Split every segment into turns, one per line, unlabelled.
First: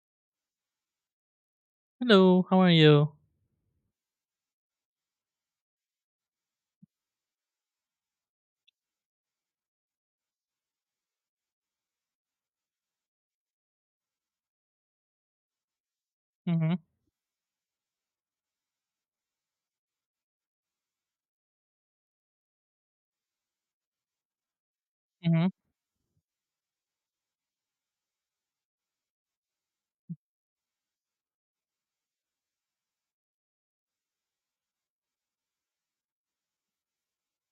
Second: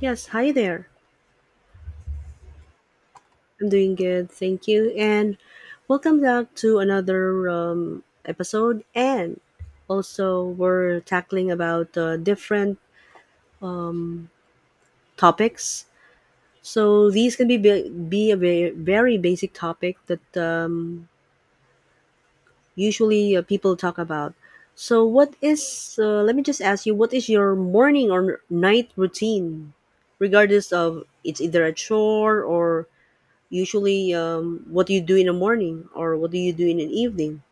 Yes, hi there.
Hello, how are you?
I'm doing good, thank you, and welcome back to another episode. And also, we're tackling about different um, topics.
hmm
So these can be be a very, very basic topic that usually people talk about. So, what
hmm
is? Let me just ask you, what is your morning or night routine, regardless of it's either a chore or usually, what do you do in the morning or what do you do in an evening?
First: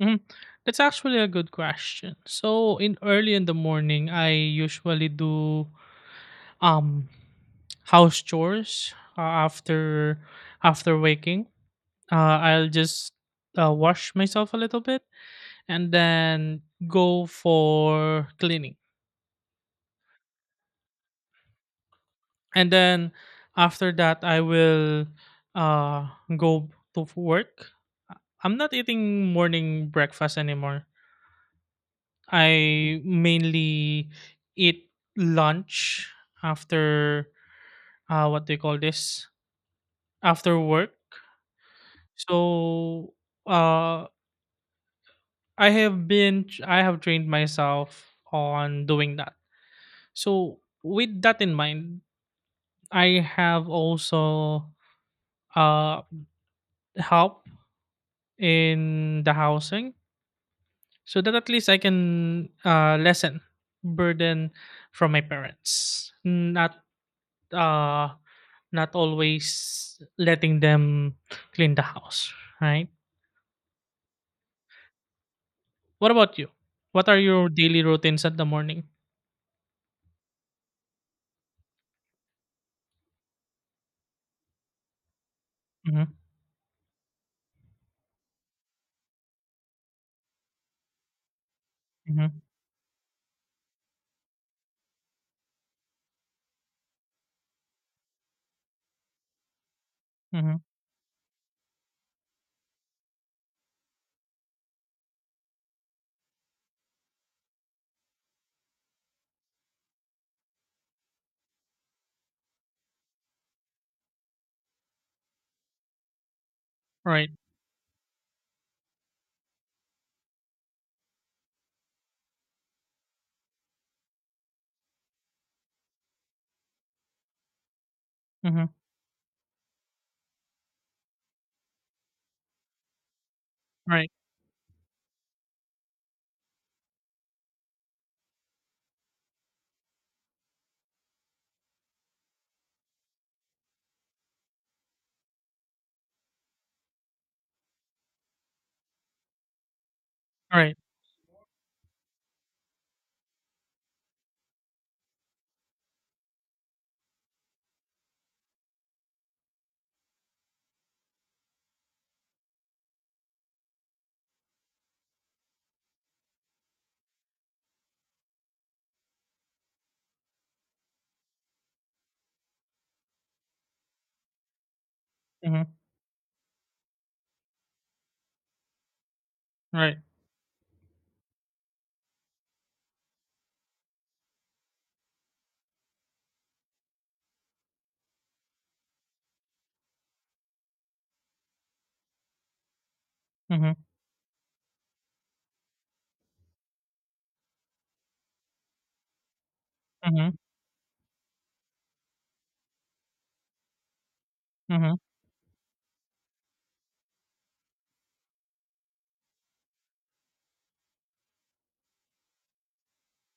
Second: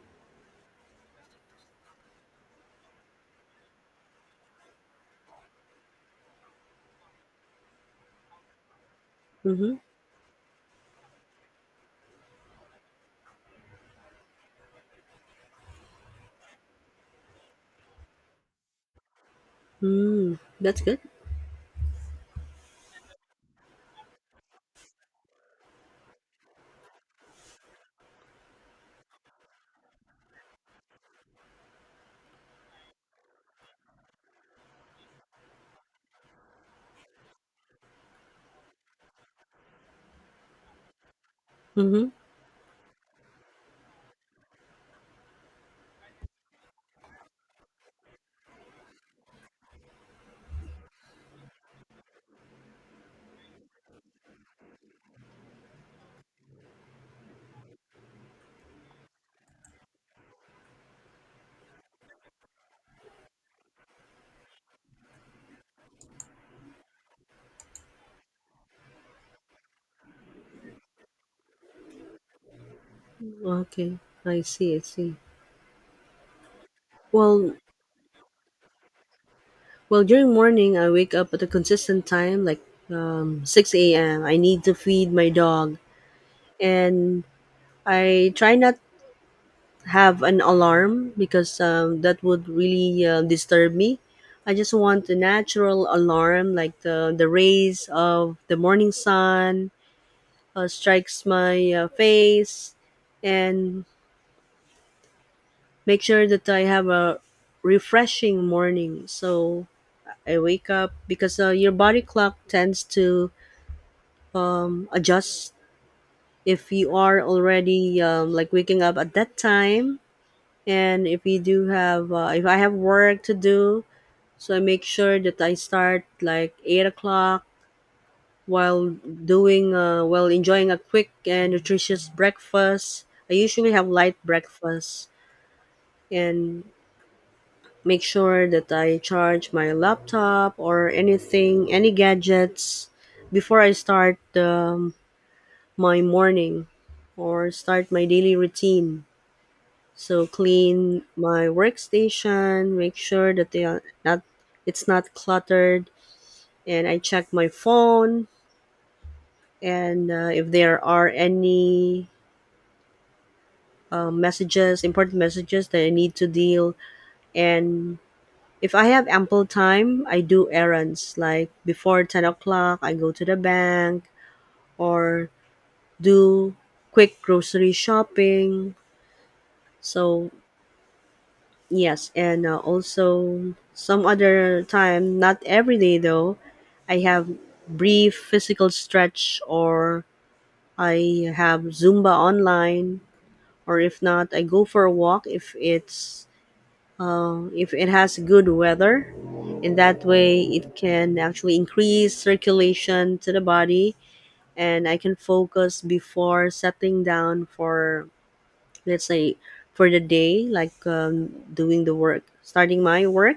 hmm That's actually a good question. So, in early in the morning, I usually do um house chores,
Mm-hmm.
after after waking. Uh, I'll just wash myself a little bit and then go for cleaning.
Mm, that's good.
And then after that, I will uh go to work. I'm not eating morning breakfast anymore. I mainly eat lunch after— what do you call this? After work.
Mm-hmm.
So uh, I have trained myself on doing that. So with that in mind, I have also uh, help in the housing so that at least I can lessen burden from my parents. Not uh not always letting them clean the house, right?
Okay, I see. I see.
What about you? What are your
Well,
daily routines at the morning?
well, during morning, I wake up at a consistent time, like six a.m. I need to feed my dog,
Mhm,
and I try not have an alarm because that
mhm,
would really disturb me. I just want a natural alarm, like the rays of the morning sun
mhm.
strikes my face and make sure that I have a refreshing morning. So I wake up because your body clock tends to adjust if you are
Right.
already like waking up at that time. And if you do have if I have work to do, so I make sure that I start like 8 o'clock
Mhm.
while doing while enjoying a quick and nutritious breakfast. I usually have
Right.
light breakfast and make sure that I charge my laptop or anything, any gadgets before I start my morning or start my daily routine. So
Right.
clean my workstation, make sure that they are not it's not cluttered, and I check my phone and if there are any important messages that I need to deal. And if I have ample time, I do errands. Like before 10 o'clock, I go to the bank or
Mhm.
do quick grocery shopping.
Right.
So, yes, and also some other time, not every day though, I have brief physical stretch or I have Zumba online. Or
Mhm.
if not, I go for a walk if it's if it has good weather. In that
Mhm.
way, it can actually increase circulation to the body, and I
Mhm.
can focus before settling down for, let's say, for the day, like doing the work, starting my work.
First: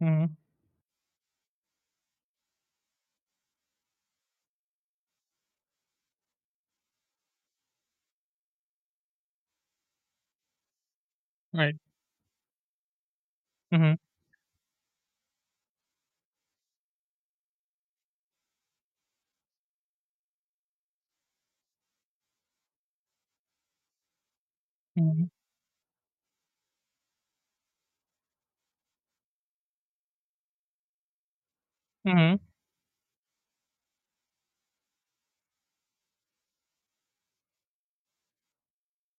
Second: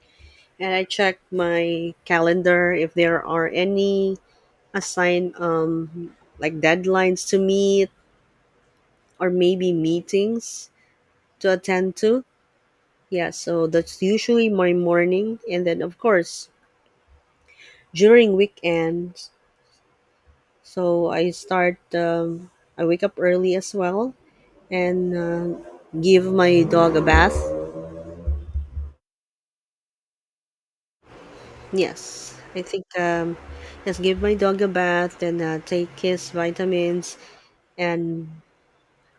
Mhm.
And I check my calendar if there are any assigned like deadlines to meet or maybe meetings to
Right.
attend to. Yeah, so
Mhm.
that's usually my morning. And then, of course, during weekends. So I start, I wake up early as well and
Mhm.
give my dog a bath. Yes,
Mhm.
I think, yes, give my dog a bath, then take his vitamins and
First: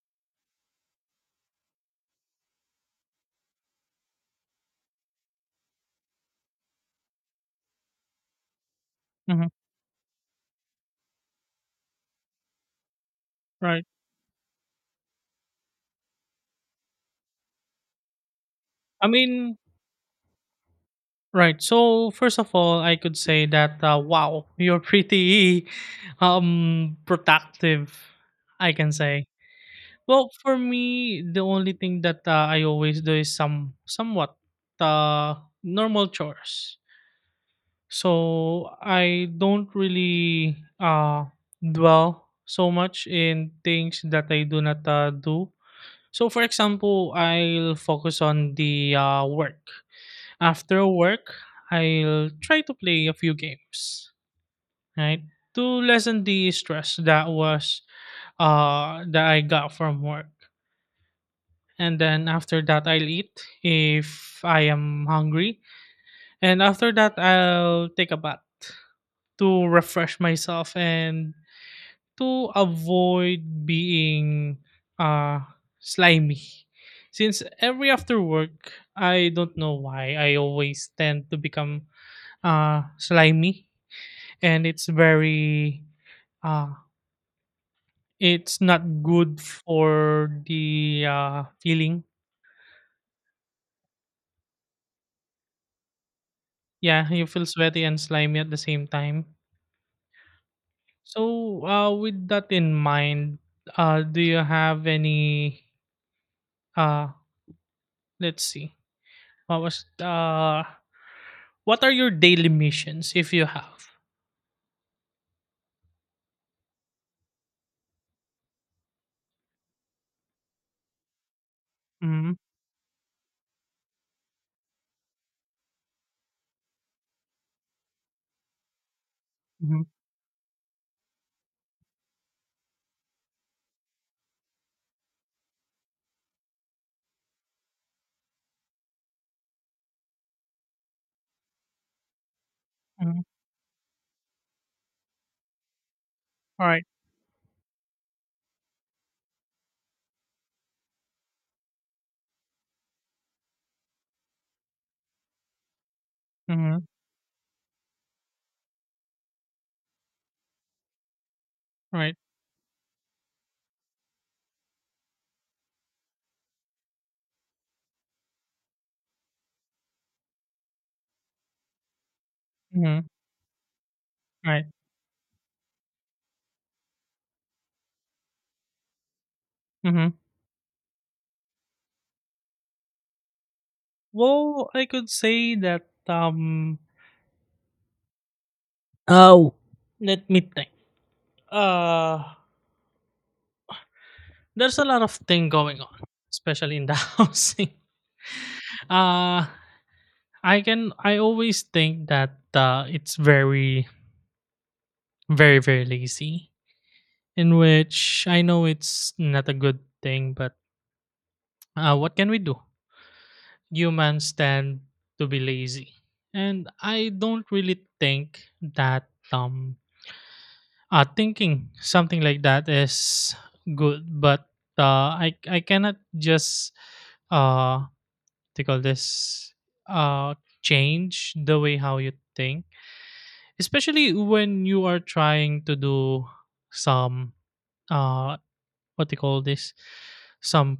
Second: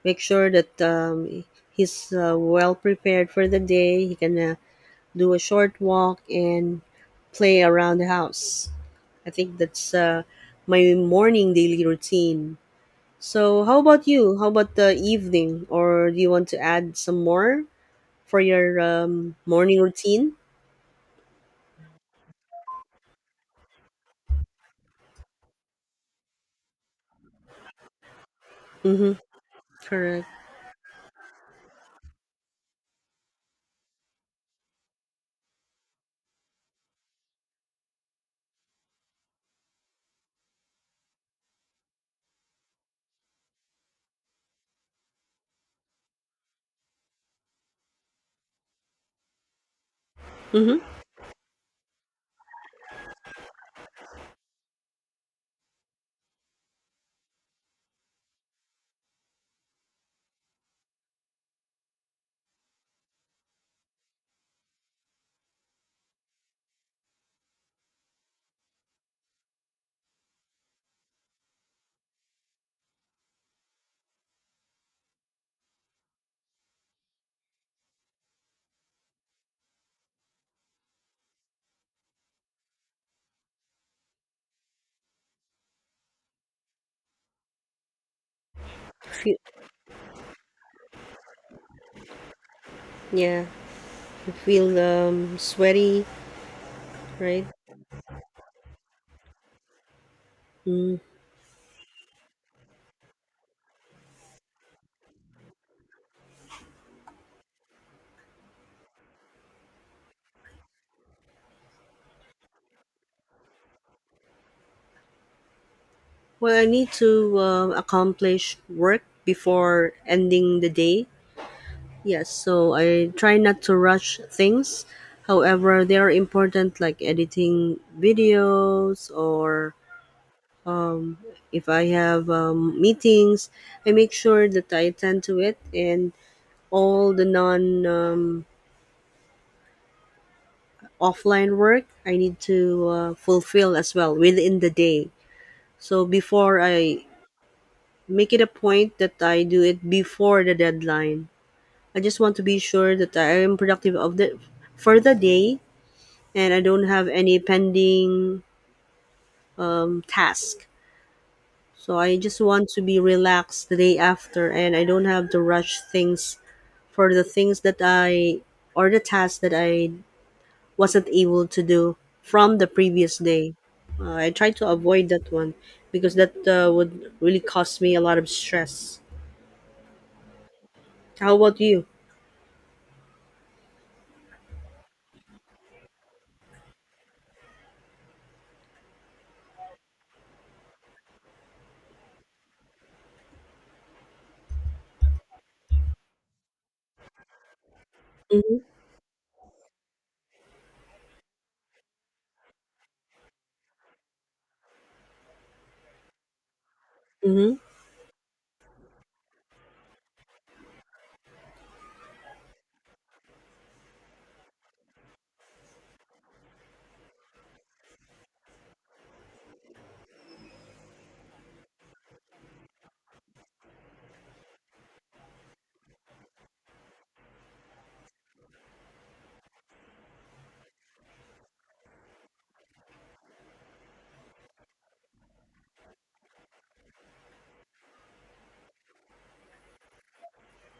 make sure that he's well prepared for the day. He can do a short walk and play around the house. I
Mhm.
think that's my morning daily routine. So, how
Right.
about you? How about the evening? Or do you want to add some more for your
I mean,
morning routine?
right. So first of all, I could say that, wow, you're pretty productive, I can
Mm-hmm.
say.
Correct.
Well, for me, the only thing that I always do is somewhat normal chores. So I don't really dwell so much in things that I do not do. So, for example, I'll focus on the work.
Mm-hmm.
After work, I'll try to play a few games, right, to lessen the stress that was— that I got from work. And then after that I'll eat if I am hungry, and after that I'll take a bath to refresh myself and to avoid being uh slimy. Since every after work, I don't know why I always tend to become slimy, and it's very— uh it's not
Feel,
good for the feeling.
yeah. I feel sweaty,
Yeah, you
right?
feel sweaty and slimy at the same time.
Mm.
So, with that in mind, do you have any? Uh, let's see. What was? What are your daily missions if you have?
Well, I need to accomplish work before ending the day. Yes,
Mm-hmm.
so I try not to rush things. However, they are important like editing videos or
Mm-hmm.
if I have meetings, I make sure that I attend to it and all the non offline work I need to
Mm-hmm.
fulfill as well within the day. So before
All right.
I make it a point that I do it before the deadline. I just want to be sure that I am productive of the for the day and I don't
Mm-hmm.
have any pending task. So
Right.
I just want to be relaxed the day after and I don't have to rush things for the tasks that I wasn't able to do from the
Mm-hmm.
previous day. I try
Right.
to avoid that one because that would really cause me a lot of stress.
Mm-hmm.
How about you?
Well, I could say that. Oh, let me think. Uh, there's a lot of thing going on, especially in the housing.
Mm-hmm,
Uh, I can. I always think that, it's very very lazy,
mm-hmm,
in which I know it's not a good thing, but what can we do? Humans tend to be lazy, and I don't really think that thinking something like that is good, but I cannot just uh they call this— uh change the way how you think, especially when you are trying to do some— uh what they call this, some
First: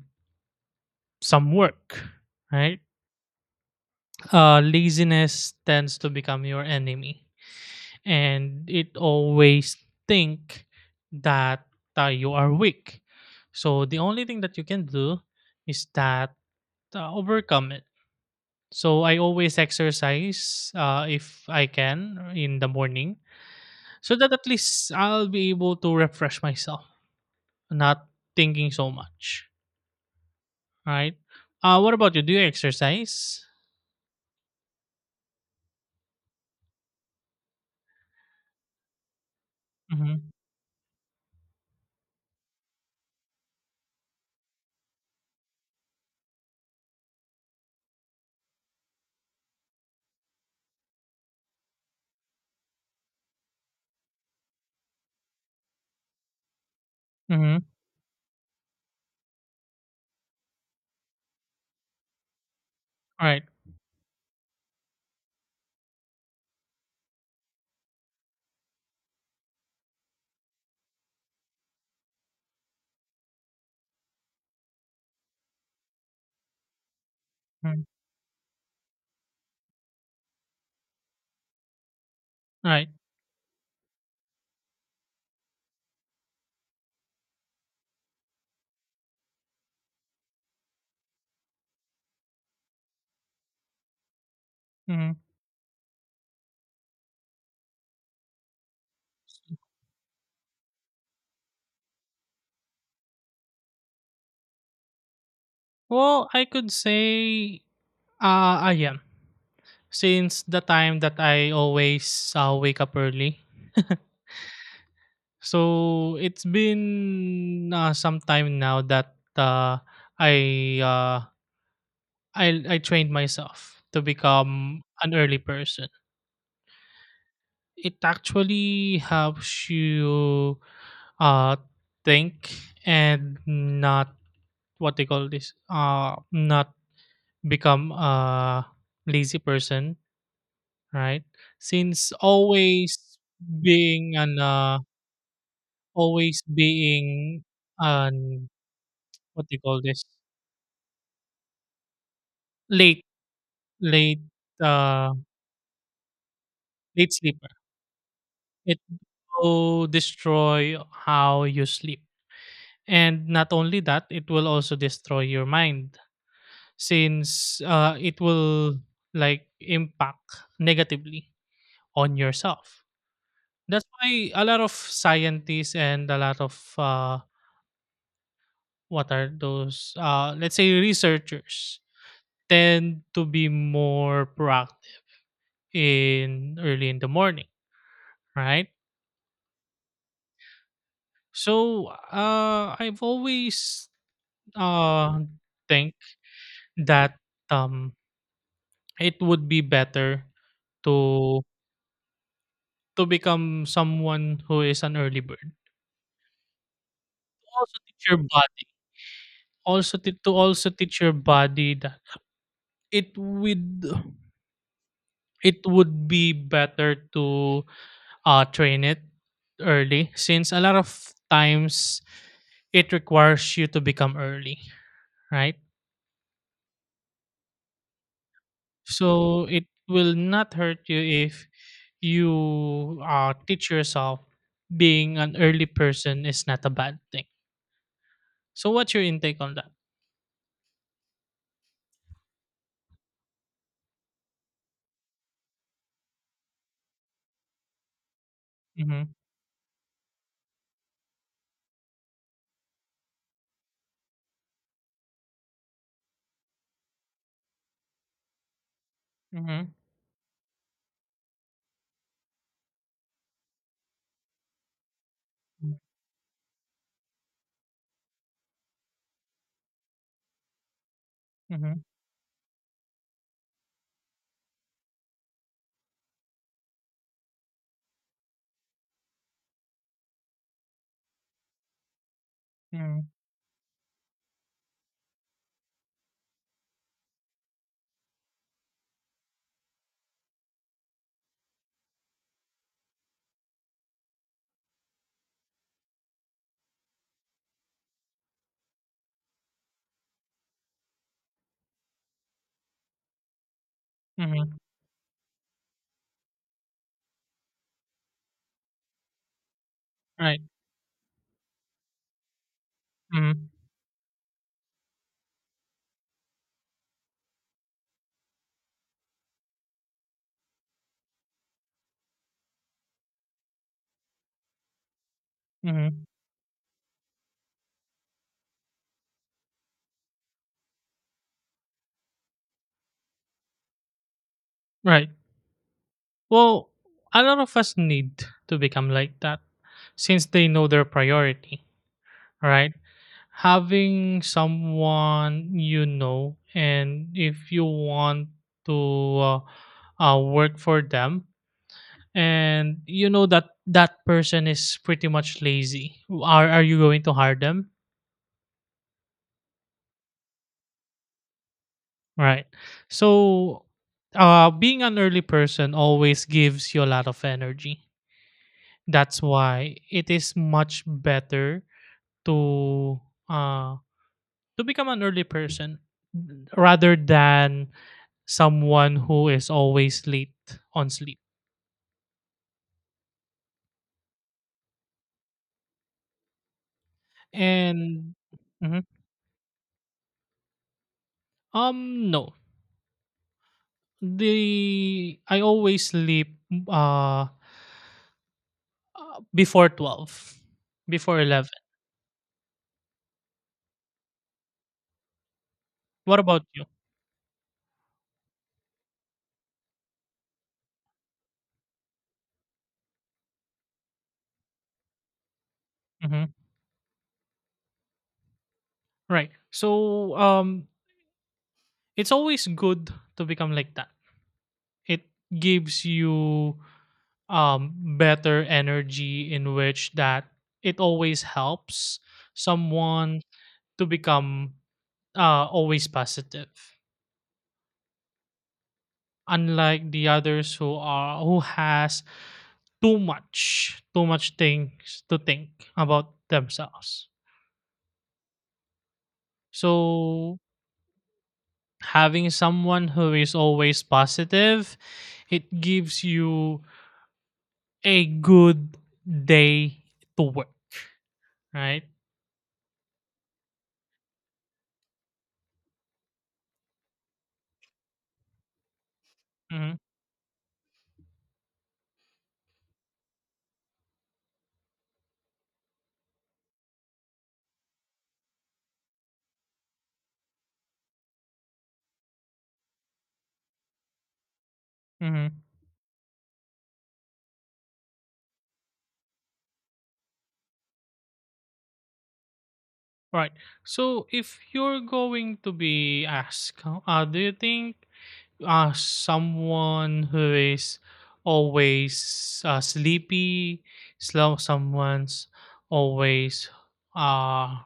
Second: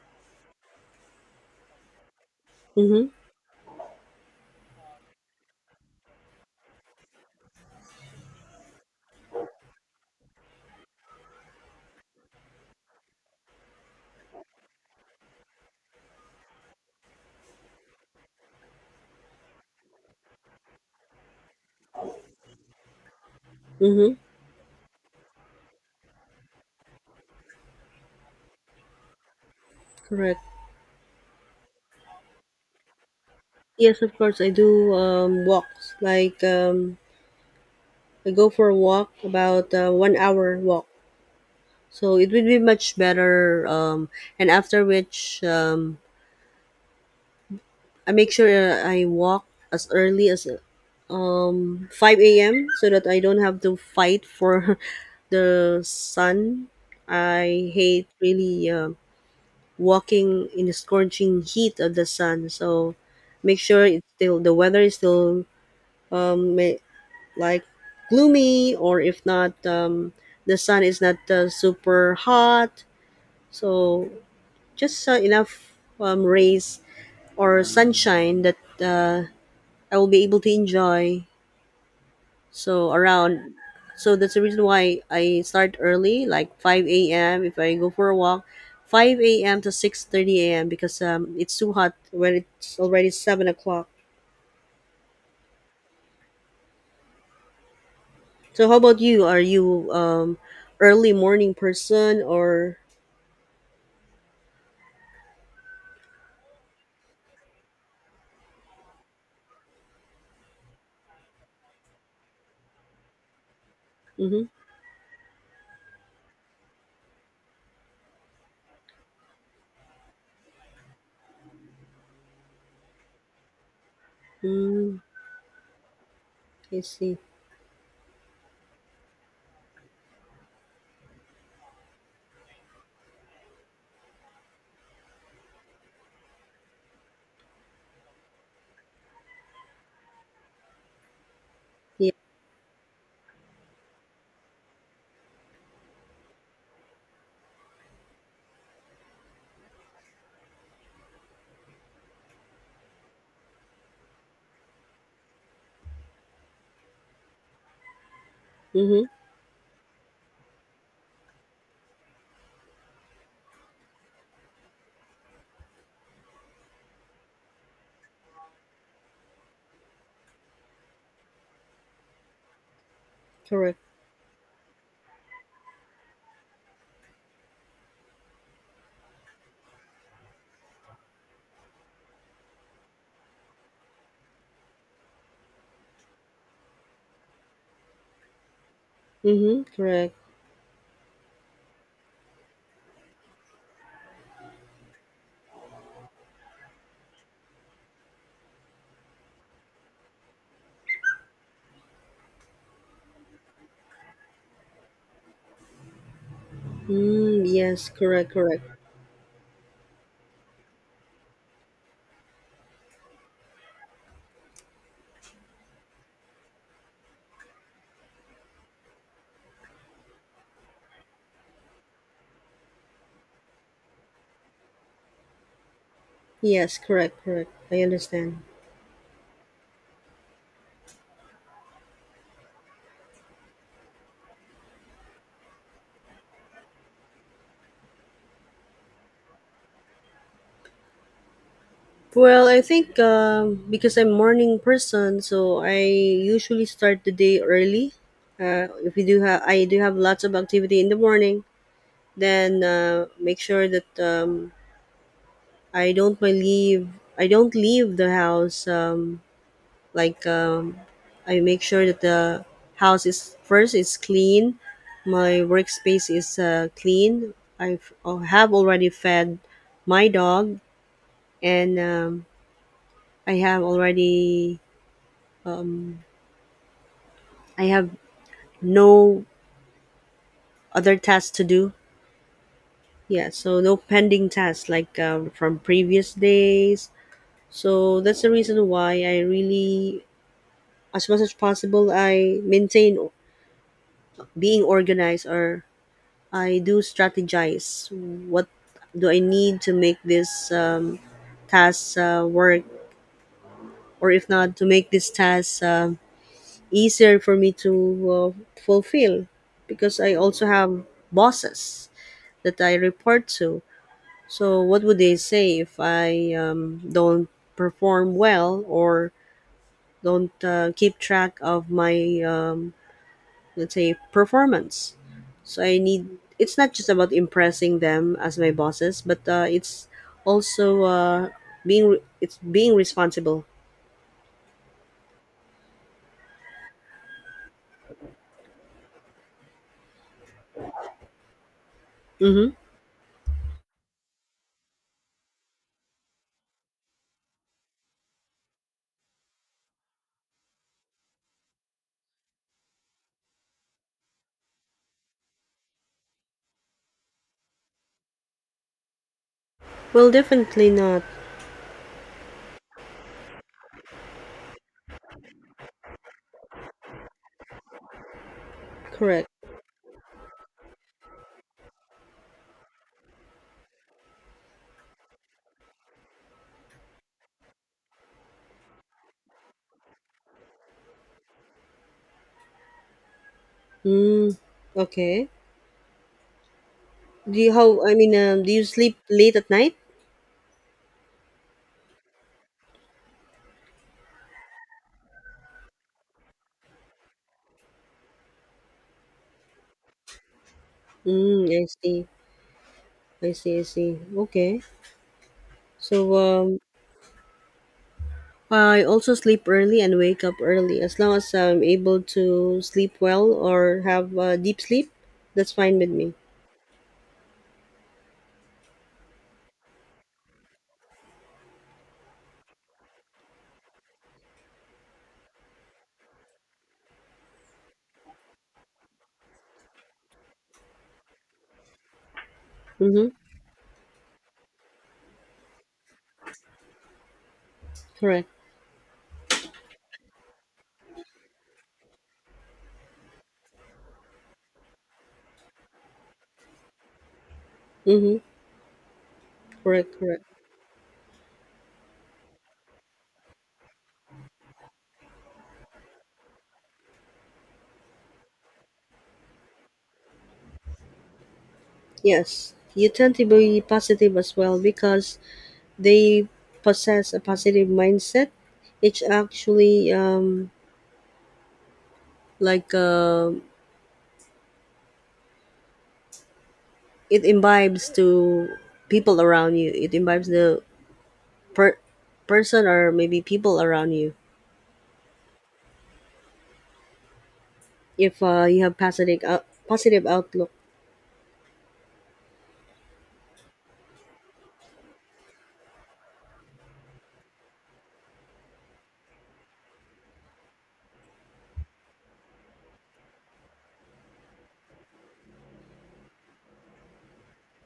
some work, right?
mm-hmm,
Laziness tends to become your enemy, and it always think that, you are weak. So the only thing that you can do is that, overcome it. So I always exercise, if I can in the morning,
mm-hmm.
so that at least I'll be able to refresh myself, not thinking so much,
Correct.
right? What about you, do you exercise?
Yes, of course. I do walks. Like I go for a walk, about one
Mhm,
hour walk. So it would be much better. And after which, I make sure I walk as early as 5 a.m. so that I don't have to fight for the sun.
mhm,
I hate really walking in the scorching heat of the sun. So
right,
make sure it's still the weather is still um, ma- like gloomy, or if not, the sun is not super hot. So just enough rays or
mm,
sunshine that I will be able to enjoy.
right,
So around so that's the reason why I start early like 5 a.m, if I go for a walk 5 a.m to 6:30 a.m, because it's too hot when it's already 7 o'clock.
mhm.
So how about you, are you early morning person or
Well, I could say, ayan, since the time that I always, wake up early.
mm-hmm.
So, it's been, some time now that, I, uh, I trained myself to become
Mm,
an early person.
I see.
It actually helps you, uh, think and not— what they call this, not become a lazy person, right?
Yeah.
Since always being an— always being an— what do you call this? late late uh Late sleeper, it
Mm-hmm.
will destroy how you sleep. And not only that, it will also destroy your mind, since it will like impact negatively on yourself.
Correct.
That's why a lot of scientists and a lot of what are those? Let's say researchers tend to be more proactive in early in the morning, right?
Mm-hmm. Correct.
So I've always uh, think that um, it would be better to— to become someone who is an early bird.
Mm,
Also
yes,
teach your
correct, correct.
body. Also t- to also teach your body that it would— it would be better to train it early, since a lot of times it requires you to become early, right?
Yes, correct, correct, I understand.
So it will not hurt you if you teach yourself being an early person is not a bad thing. So what's your intake on that?
Well, I think because I'm morning person, so I usually start the day early. If you
Mm-hmm.
do have, I do have lots of activity in the morning. Then make sure that I don't my leave. I don't leave the house.
Mm-hmm.
Like um, I make sure that the house is clean. My workspace is clean. I have already fed my dog, and
Mm-hmm.
I have already um, I have no other tasks to do.
Mm-hmm. Mm-hmm.
Yeah, so no pending tasks like from previous days. So that's the reason why I really, as much as possible, I maintain being organized or I do strategize. What do I need to make this task work, or if not,
Mm-hmm.
to make this task easier for me to uh, fulfill? Because I
Right.
also have bosses that I report
Mm-hmm.
to. So, what would they say if I don't perform well or don't keep track of my, let's say, performance? So, I
Mm-hmm.
need it's not just about impressing them as my bosses, but it's also it's being responsible.
Right. Well, a lot of us need to become like that since they know their priority,
Mm-hmm.
right? Having someone you know, and if you want to work for them, and you know that that person is pretty much lazy, are you going to hire them?
Well, definitely not
Right. So, being an early person always gives you a lot of energy. That's
correct.
why it is much better to uh to become an early person rather than someone who is always late on sleep.
Mm, okay. Do you how I mean?
And
Do you
mhm.
sleep late at night?
No. The I always sleep uh before 12, before 11.
Mm, I see. I see. I see. Okay. So
What about you?
I also sleep early and wake up early. As long as I'm able to sleep well or have deep sleep, that's fine with me.
Mhm. Right. So um it's always good to become like that. It gives you better energy, in which that it always helps
Mm-hmm.
someone to become always positive,
Correct.
unlike the others who are who has too much things to think about themselves.
Mm-hmm. Correct. Correct.
So having someone who is always positive, it gives you a good day to work, right?
Yes, you tend to be positive as well because they possess a positive mindset. It's
mm-hmm.
actually like uh, it imbibes to people around you. It imbibes the per- person or maybe people around you.
mm-hmm.
If you have positive outlook.
Right. So if you're going to be asked, do you think someone who is always sleepy, slow, someone's always uh,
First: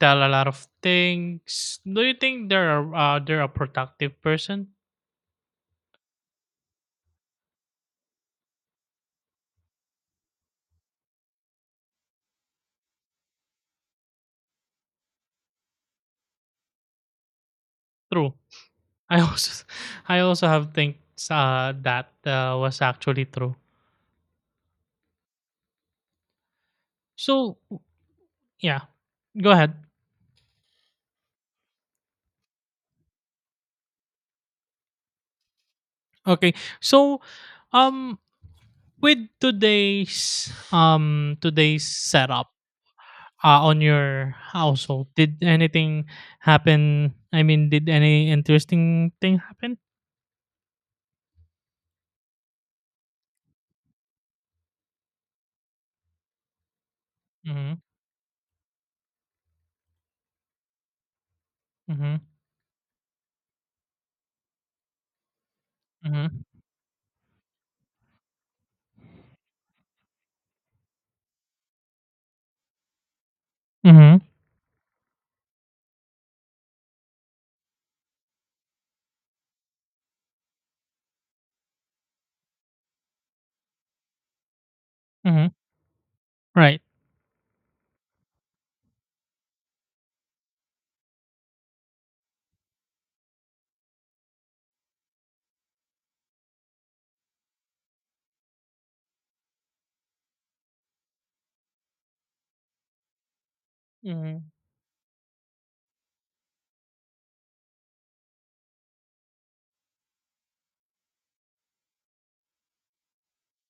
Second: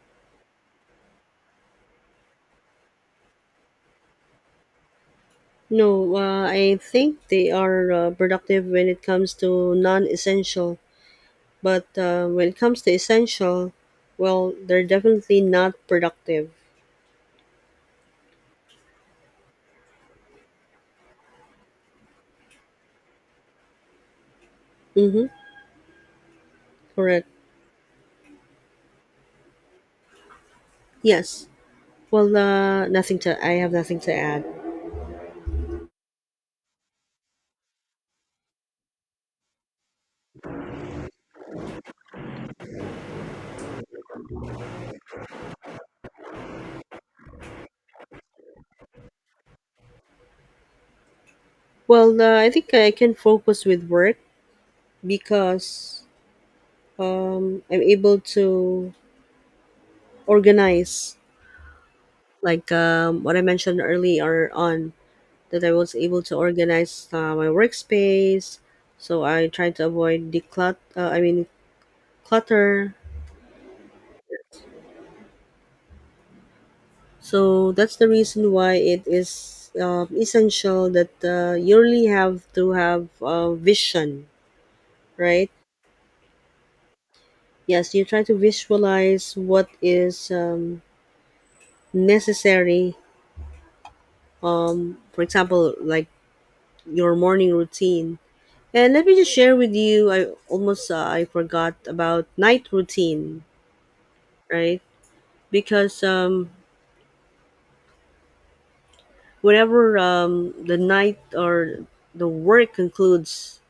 tell a lot of things, do you think they're they're a productive person?
No, I think they are productive when it comes to non-essential, but when it comes to essential, well, they're definitely not productive.
True. I also I also have thinks that was actually true.
Mm-hmm. Correct.
So yeah, go ahead.
Yes. Well, nothing to. I have nothing to add.
Okay. So um with today's setup, on your household, did anything happen? I mean, did any interesting thing happen?
Well, I think I can focus with work because
Mhm
I'm able to organize,
mhm
like what I mentioned earlier on, that I was able to
mhm
organize my workspace. So I try to avoid declut. I mean clutter.
mhm
So that's the reason why it is essential that you really have to have a vision, right?
mhm right
Yes, you try to visualize what is necessary. For example, like your morning routine. And let me just share with you. I almost I forgot about night routine,
mhm
right? Because whenever the night or the work concludes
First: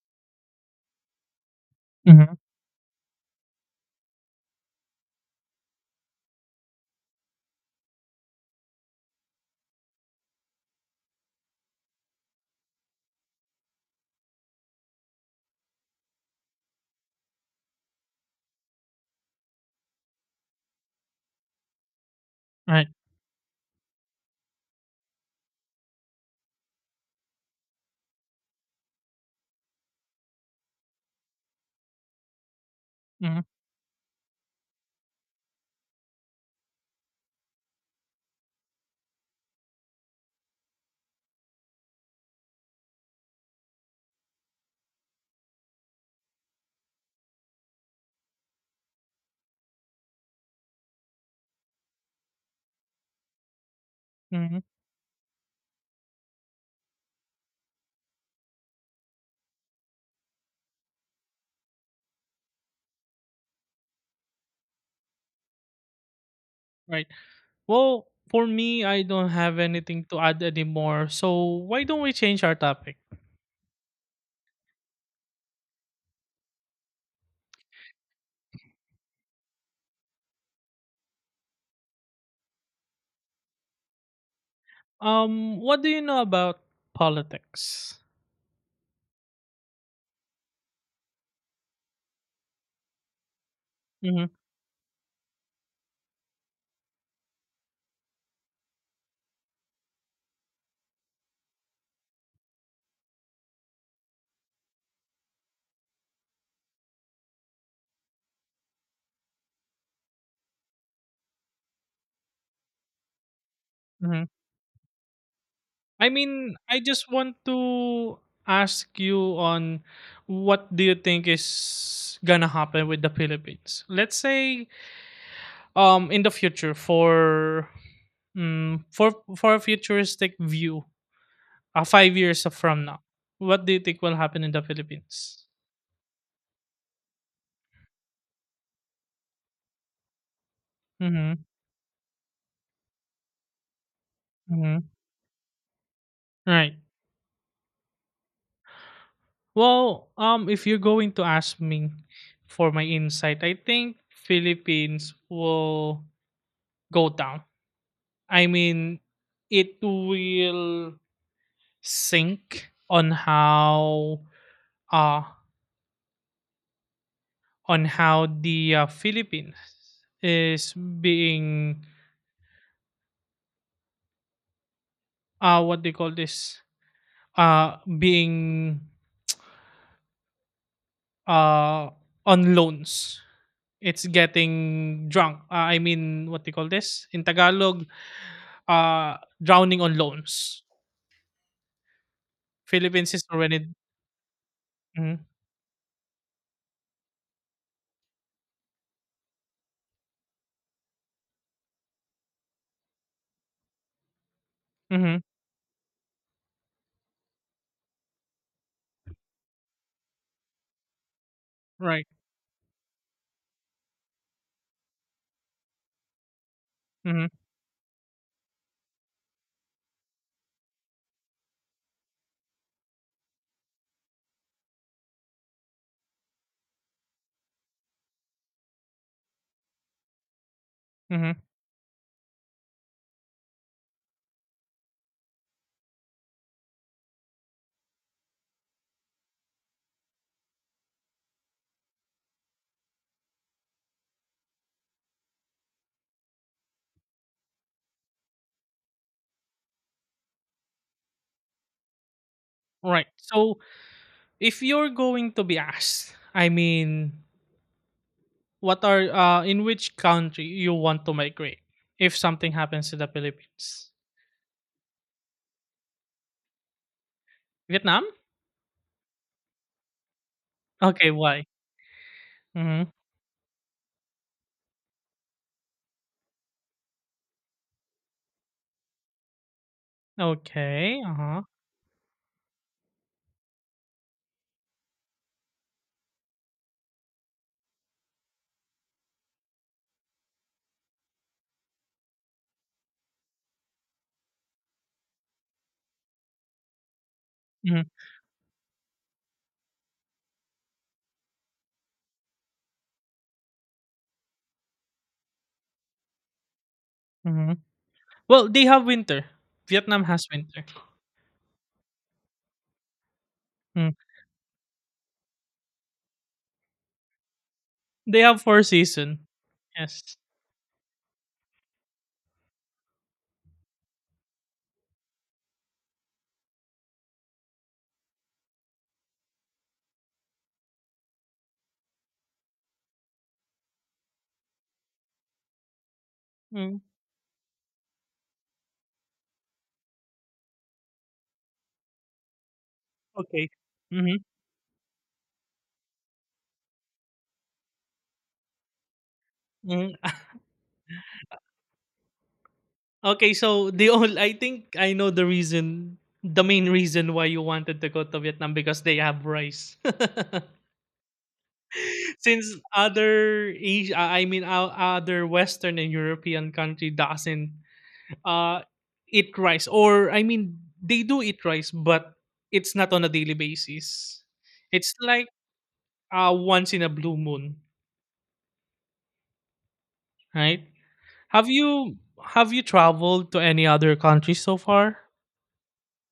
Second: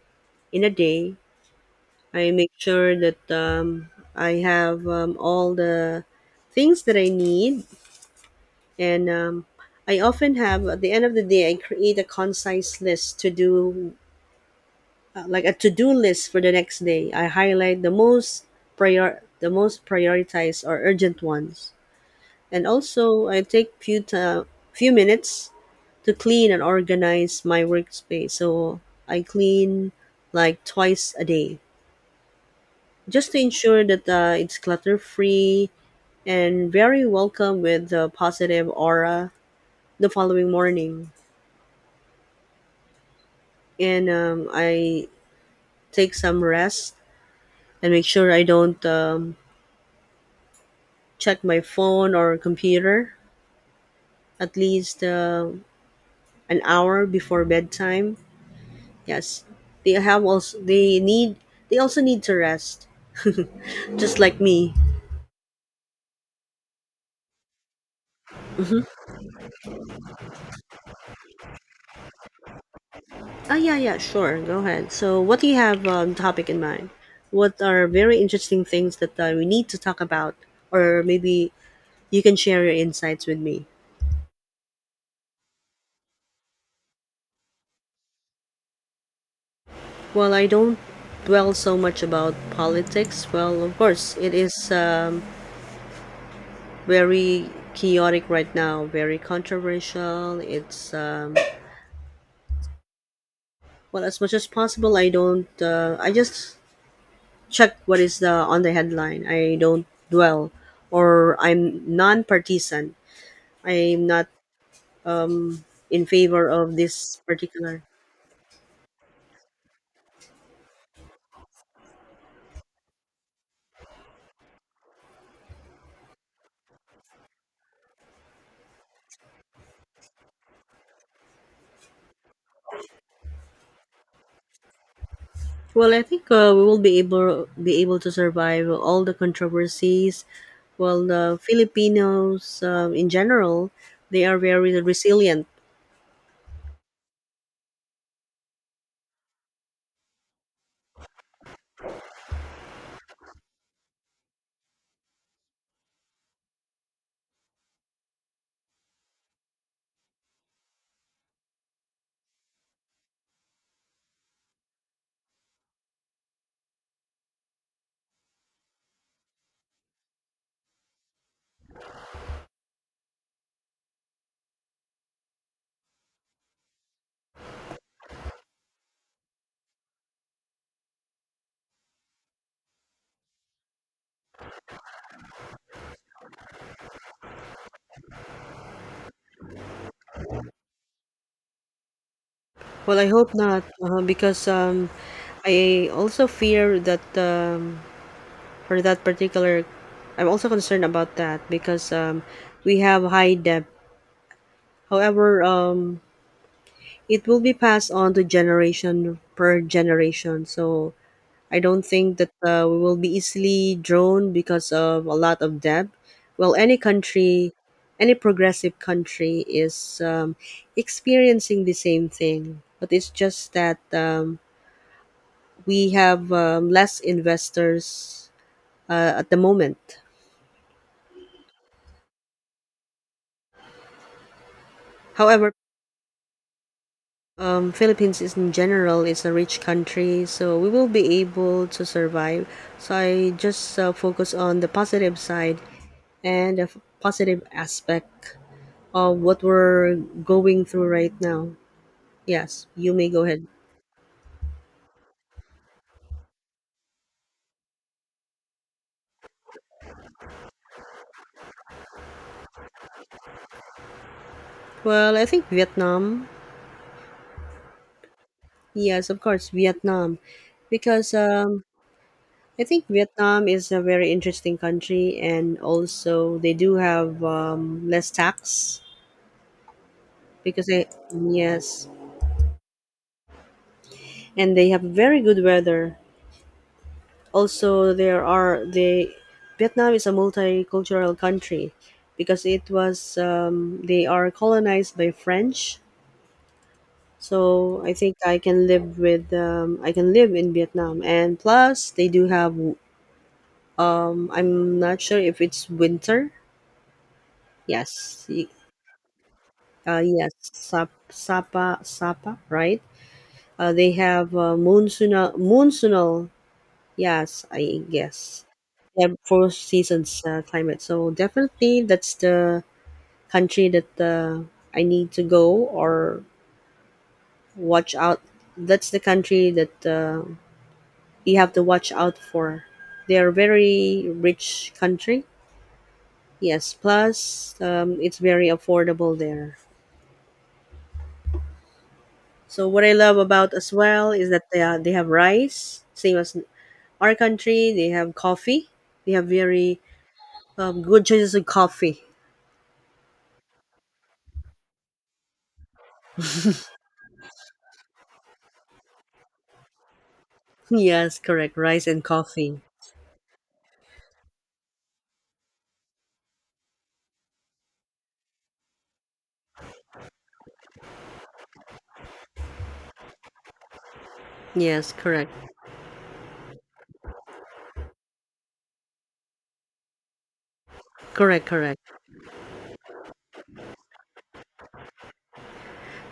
in a day, I
mhm
make sure that I have all the things that I need, and I often have at the end of the day I create a concise list to do, like a to do list for the next day. I highlight the most prioritized or urgent ones. And
right
also, I take few minutes to clean and organize my workspace. So I clean like twice a day, just to
mhm
ensure that it's clutter free and very welcome with a positive aura the following morning. And I take some rest and make sure I don't check my phone or computer at
mhm
least an hour before bedtime. Yes, they have also they need they also need to rest, just like me.
right Well, for me, I don't have anything to add anymore, so why don't we change our topic?
Ah, yeah, yeah, sure. Go ahead. So, what do you have topic in mind? What are very interesting things that we need to talk about, or maybe you can share your insights with me?
What do you know about politics?
Well, I don't dwell so much about politics. Well, of course,
Mhm.
it is very chaotic right now, very controversial. It's well, as much as possible, I don't. I just check what is the on the headline. I don't dwell, or I'm non-partisan. I'm not in
I
favor
mean,
of
I just
this
want
particular.
to ask you on, what do you think is gonna happen with the Philippines? Let's say in the future for for a futuristic view, 5 years from now, what do you think will happen in the Philippines?
Well, I think we will be able to survive all the controversies. Well, the
Mm-hmm.
Filipinos in general, they are very
Mm-hmm.
resilient.
Right. Well, if you're going to ask me for my insight, I think Philippines will go down. I mean, it will sink on how— uh on how the, Philippines is being— what they call this— being uh on loans. It's getting drunk. I mean, what they call this in Tagalog, uh, drowning on loans.
Well, I
Philippines is
hope not,
already—
because
Mhm.
I also fear that for that particular, I'm also concerned about that because we have high debt.
Mhm.
However, it will be passed on to generation per generation. So I don't
Right.
think that we will be easily drawn because of a lot of debt. Well, any
Mhm.
country, any progressive country is experiencing the same thing, but it's just that we have less investors at the moment.
Mhm.
However, Philippines is in general is a rich country, so we will be able to survive. So I just focus on the positive side and the positive aspect of what we're going through right now. Yes, you
Right.
may go ahead.
So if you're going to be asked, I mean, what are— in which country you want to migrate if something happens to the Philippines?
Well, I think Vietnam.
Vietnam?
Yes, of course, Vietnam,
Okay,
because
why?
I think
hmm
Vietnam is a very interesting country, and also they do have less tax because they
Okay. Uh huh.
yes and they have very good weather. Also, there are the Vietnam is a multicultural country because it was they are colonized by French. So
hmm
I think I can live with I can live in Vietnam, and plus they do have. I'm not sure if it's winter.
hmm
Yes,
Well, they have winter. Vietnam has
yes,
winter.
Sapa, right? They
Mm.
have monsoonal. Yes, I
They have
guess.
four
Yeah,
season.
four
Yes.
seasons climate. So definitely, that's the country that I need to go or watch out. That's the country that you have to watch out for. They are very rich country. Yes,
Mm.
plus it's very affordable there. So what I love
Okay.
about as well
hmm
is that they have rice, same as our country. They have coffee. They have very
hmm
good choices of coffee.
Okay, so the only— I think I know the reason, the main reason why you wanted to go to Vietnam, because they have rice.
Yes, correct. Rice and
Since
coffee.
other Asia, I mean other Western and European country doesn't uh eat rice, or I mean they do eat rice, but it's not on a daily basis.
Yes,
It's like
correct.
once in a blue moon, right?
Correct, correct.
Have you traveled to any other countries so far?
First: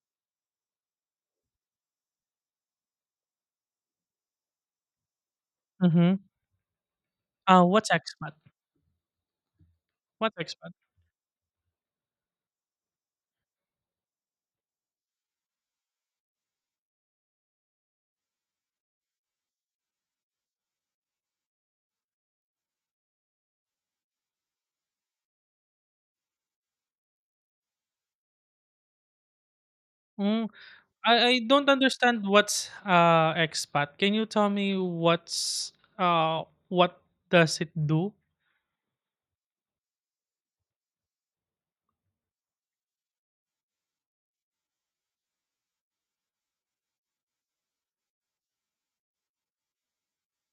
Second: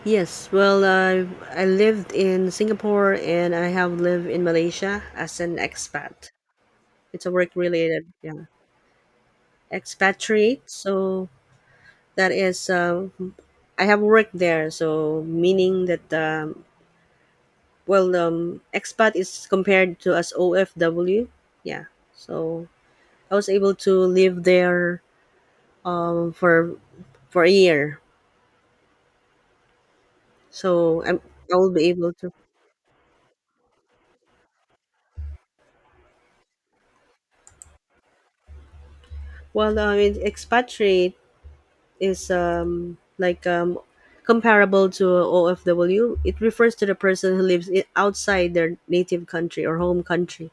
Yes, well, I lived in Singapore and I have lived in Malaysia as an
Mm-hmm.
expat. It's a work
What's
related,
expat?
yeah,
What's
expatriate.
expat?
So that is, I have worked there. So meaning that, well, expat is compared to as OFW. Yeah. So I was able to live there, um, for for a year
Mm.
so I'm,
I
I
don't
will be able
understand
to.
what's expat. Can you tell me what's what does it do?
Well, I mean, expatriate is like comparable to OFW. It refers to the person who lives outside their native country or home country.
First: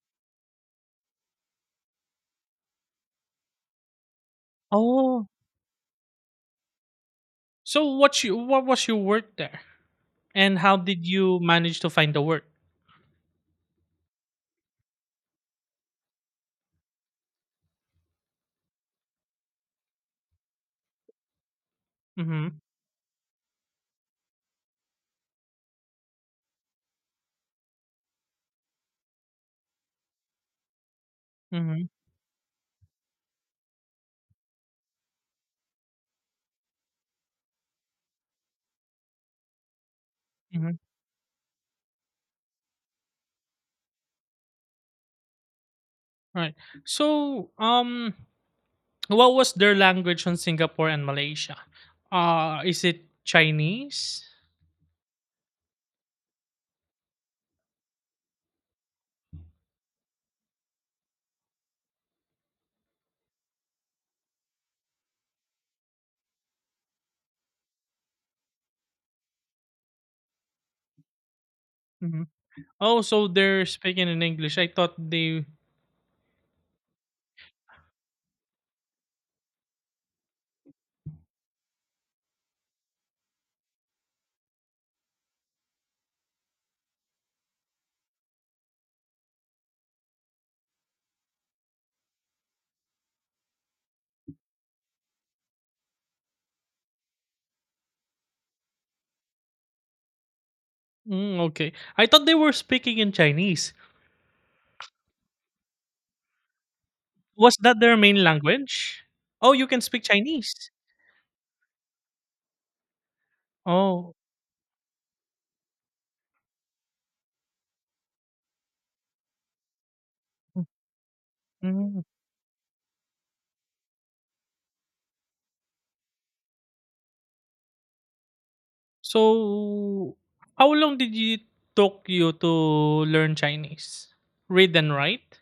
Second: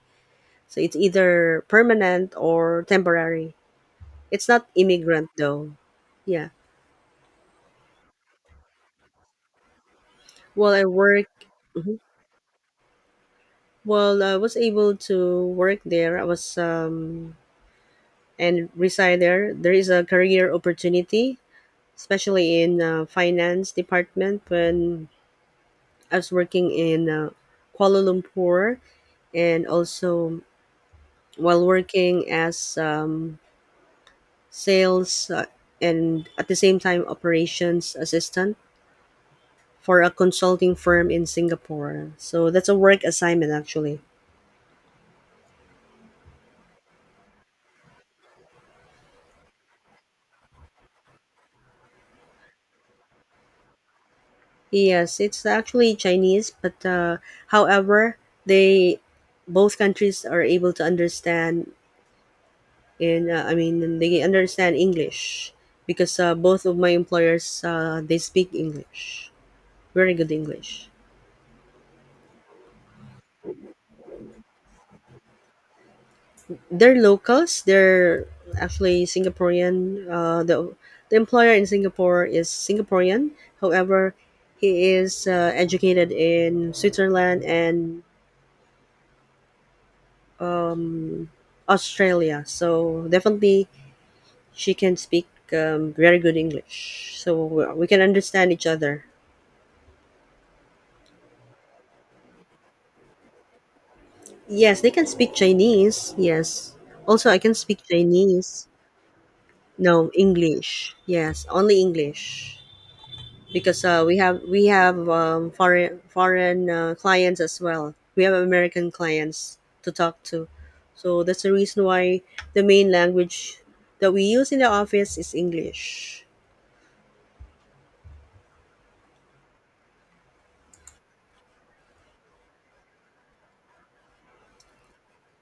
So it's either permanent or temporary. It's not
Oh,
immigrant though. Yeah.
so what was your work there, and
Well,
how
I
did
work.
you manage to
Mhm.
find the work?
Well, I was able to work there. I was and reside there. There is a career opportunity
Mm-hmm.
especially in finance department when I was working in Kuala Lumpur and also while
Mm-hmm.
working as sales and at the same time operations assistant for a
Mm-hmm.
consulting firm in Singapore. So that's a work assignment actually.
Right. So what was their language on Singapore and Malaysia? Is it Chinese?
Yes, it's actually Chinese, but however, they both countries are able to understand and I mean they understand English because both of my employers they speak English, very good English.
Mm-hmm. Oh, so they're speaking in English. I thought they.
They're locals. They're actually Singaporean. The employer in Singapore is Singaporean. However, he is educated in Switzerland and um, Australia. So definitely, she can speak very good English. So we can understand each other.
Mm, okay, I thought they were speaking in Chinese.
Yes, they can speak Chinese. Yes. Also, I can
Was
speak
that their main
Chinese.
language? Oh, you can speak
No,
Chinese.
English. Yes, only English because
Oh,
we have foreign clients as well. We have American clients to talk to, so that's the reason
mm.
why the main language that we use in the office is English.
So, how long did you— took you to learn Chinese? Read and write?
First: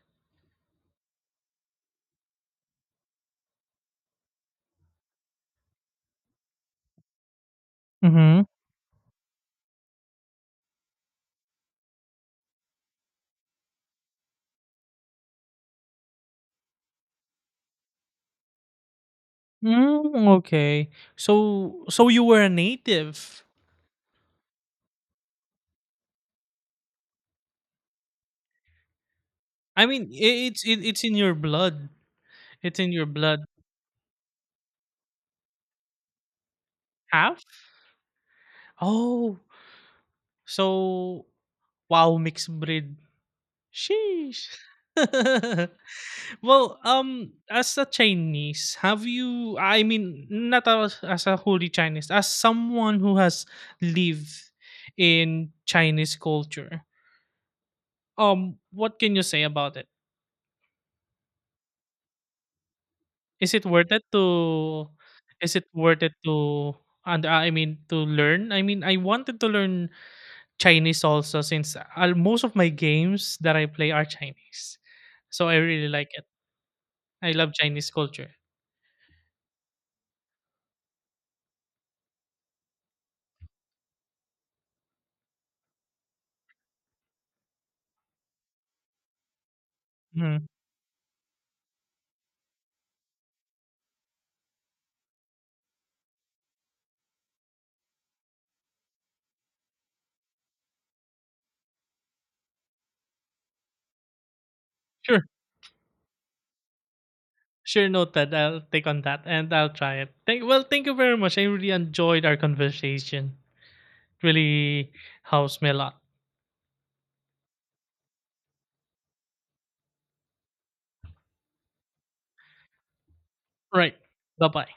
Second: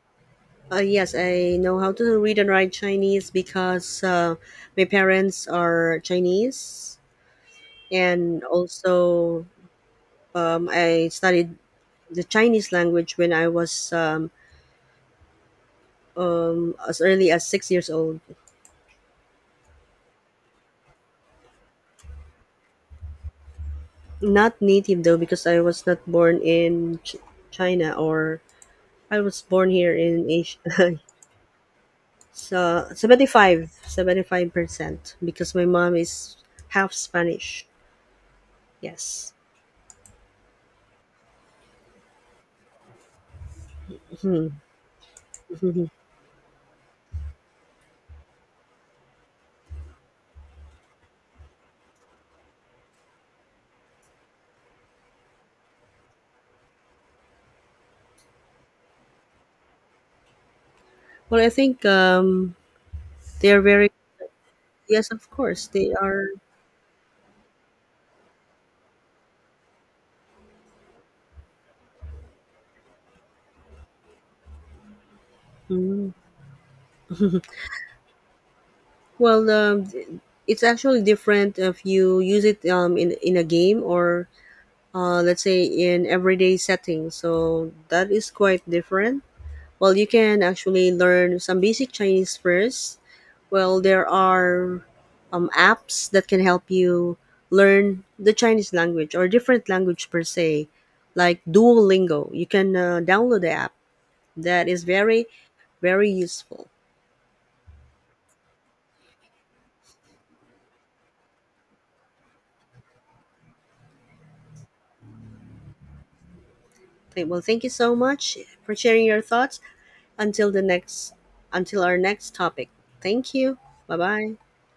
Yes, I know how to read and write Chinese because my parents are Chinese, and
Mhm.
also I studied the Chinese language when I was as early as 6 years old.
Mm, okay. So, so you were a native.
Not native though, because I was not born in China or I was born
I
here
mean,
in
I it's
Asia.
it's in your blood. It's
So
in your blood.
75% because my mom is half
Half?
Spanish. Yes.
Oh, so wow, mixed breed. Sheesh.
Mhm. Mhm.
Well, as a Chinese, have you? I mean, not as— as a wholly Chinese, as someone who has lived in Chinese culture. What can you say about it?
Well, I think they
Is
are
it
very,
worth it to?
yes, of
Is
course,
it
they
worth it
are.
to? And I mean to learn. I mean, I wanted to learn Chinese also, since most of my games that I play are Chinese, so I really
Hmm.
like it. I love Chinese culture.
Well, it's actually different if you use it in a game or let's say in everyday setting. So that is quite different. Well, you can
Hmm.
actually learn some basic Chinese first. Well, there are apps that can help you learn the Chinese language or different language per se, like Duolingo. You can download the app. That is
Sure.
very useful.
Sure, noted. I'll take on that and I'll try it. Thank— well, thank you very much. I really enjoyed our conversation. Really helps me a lot.
Well, thank you so much for sharing your thoughts. Until the next, until our next topic. Thank you.
Right.
Bye-bye.
Bye bye.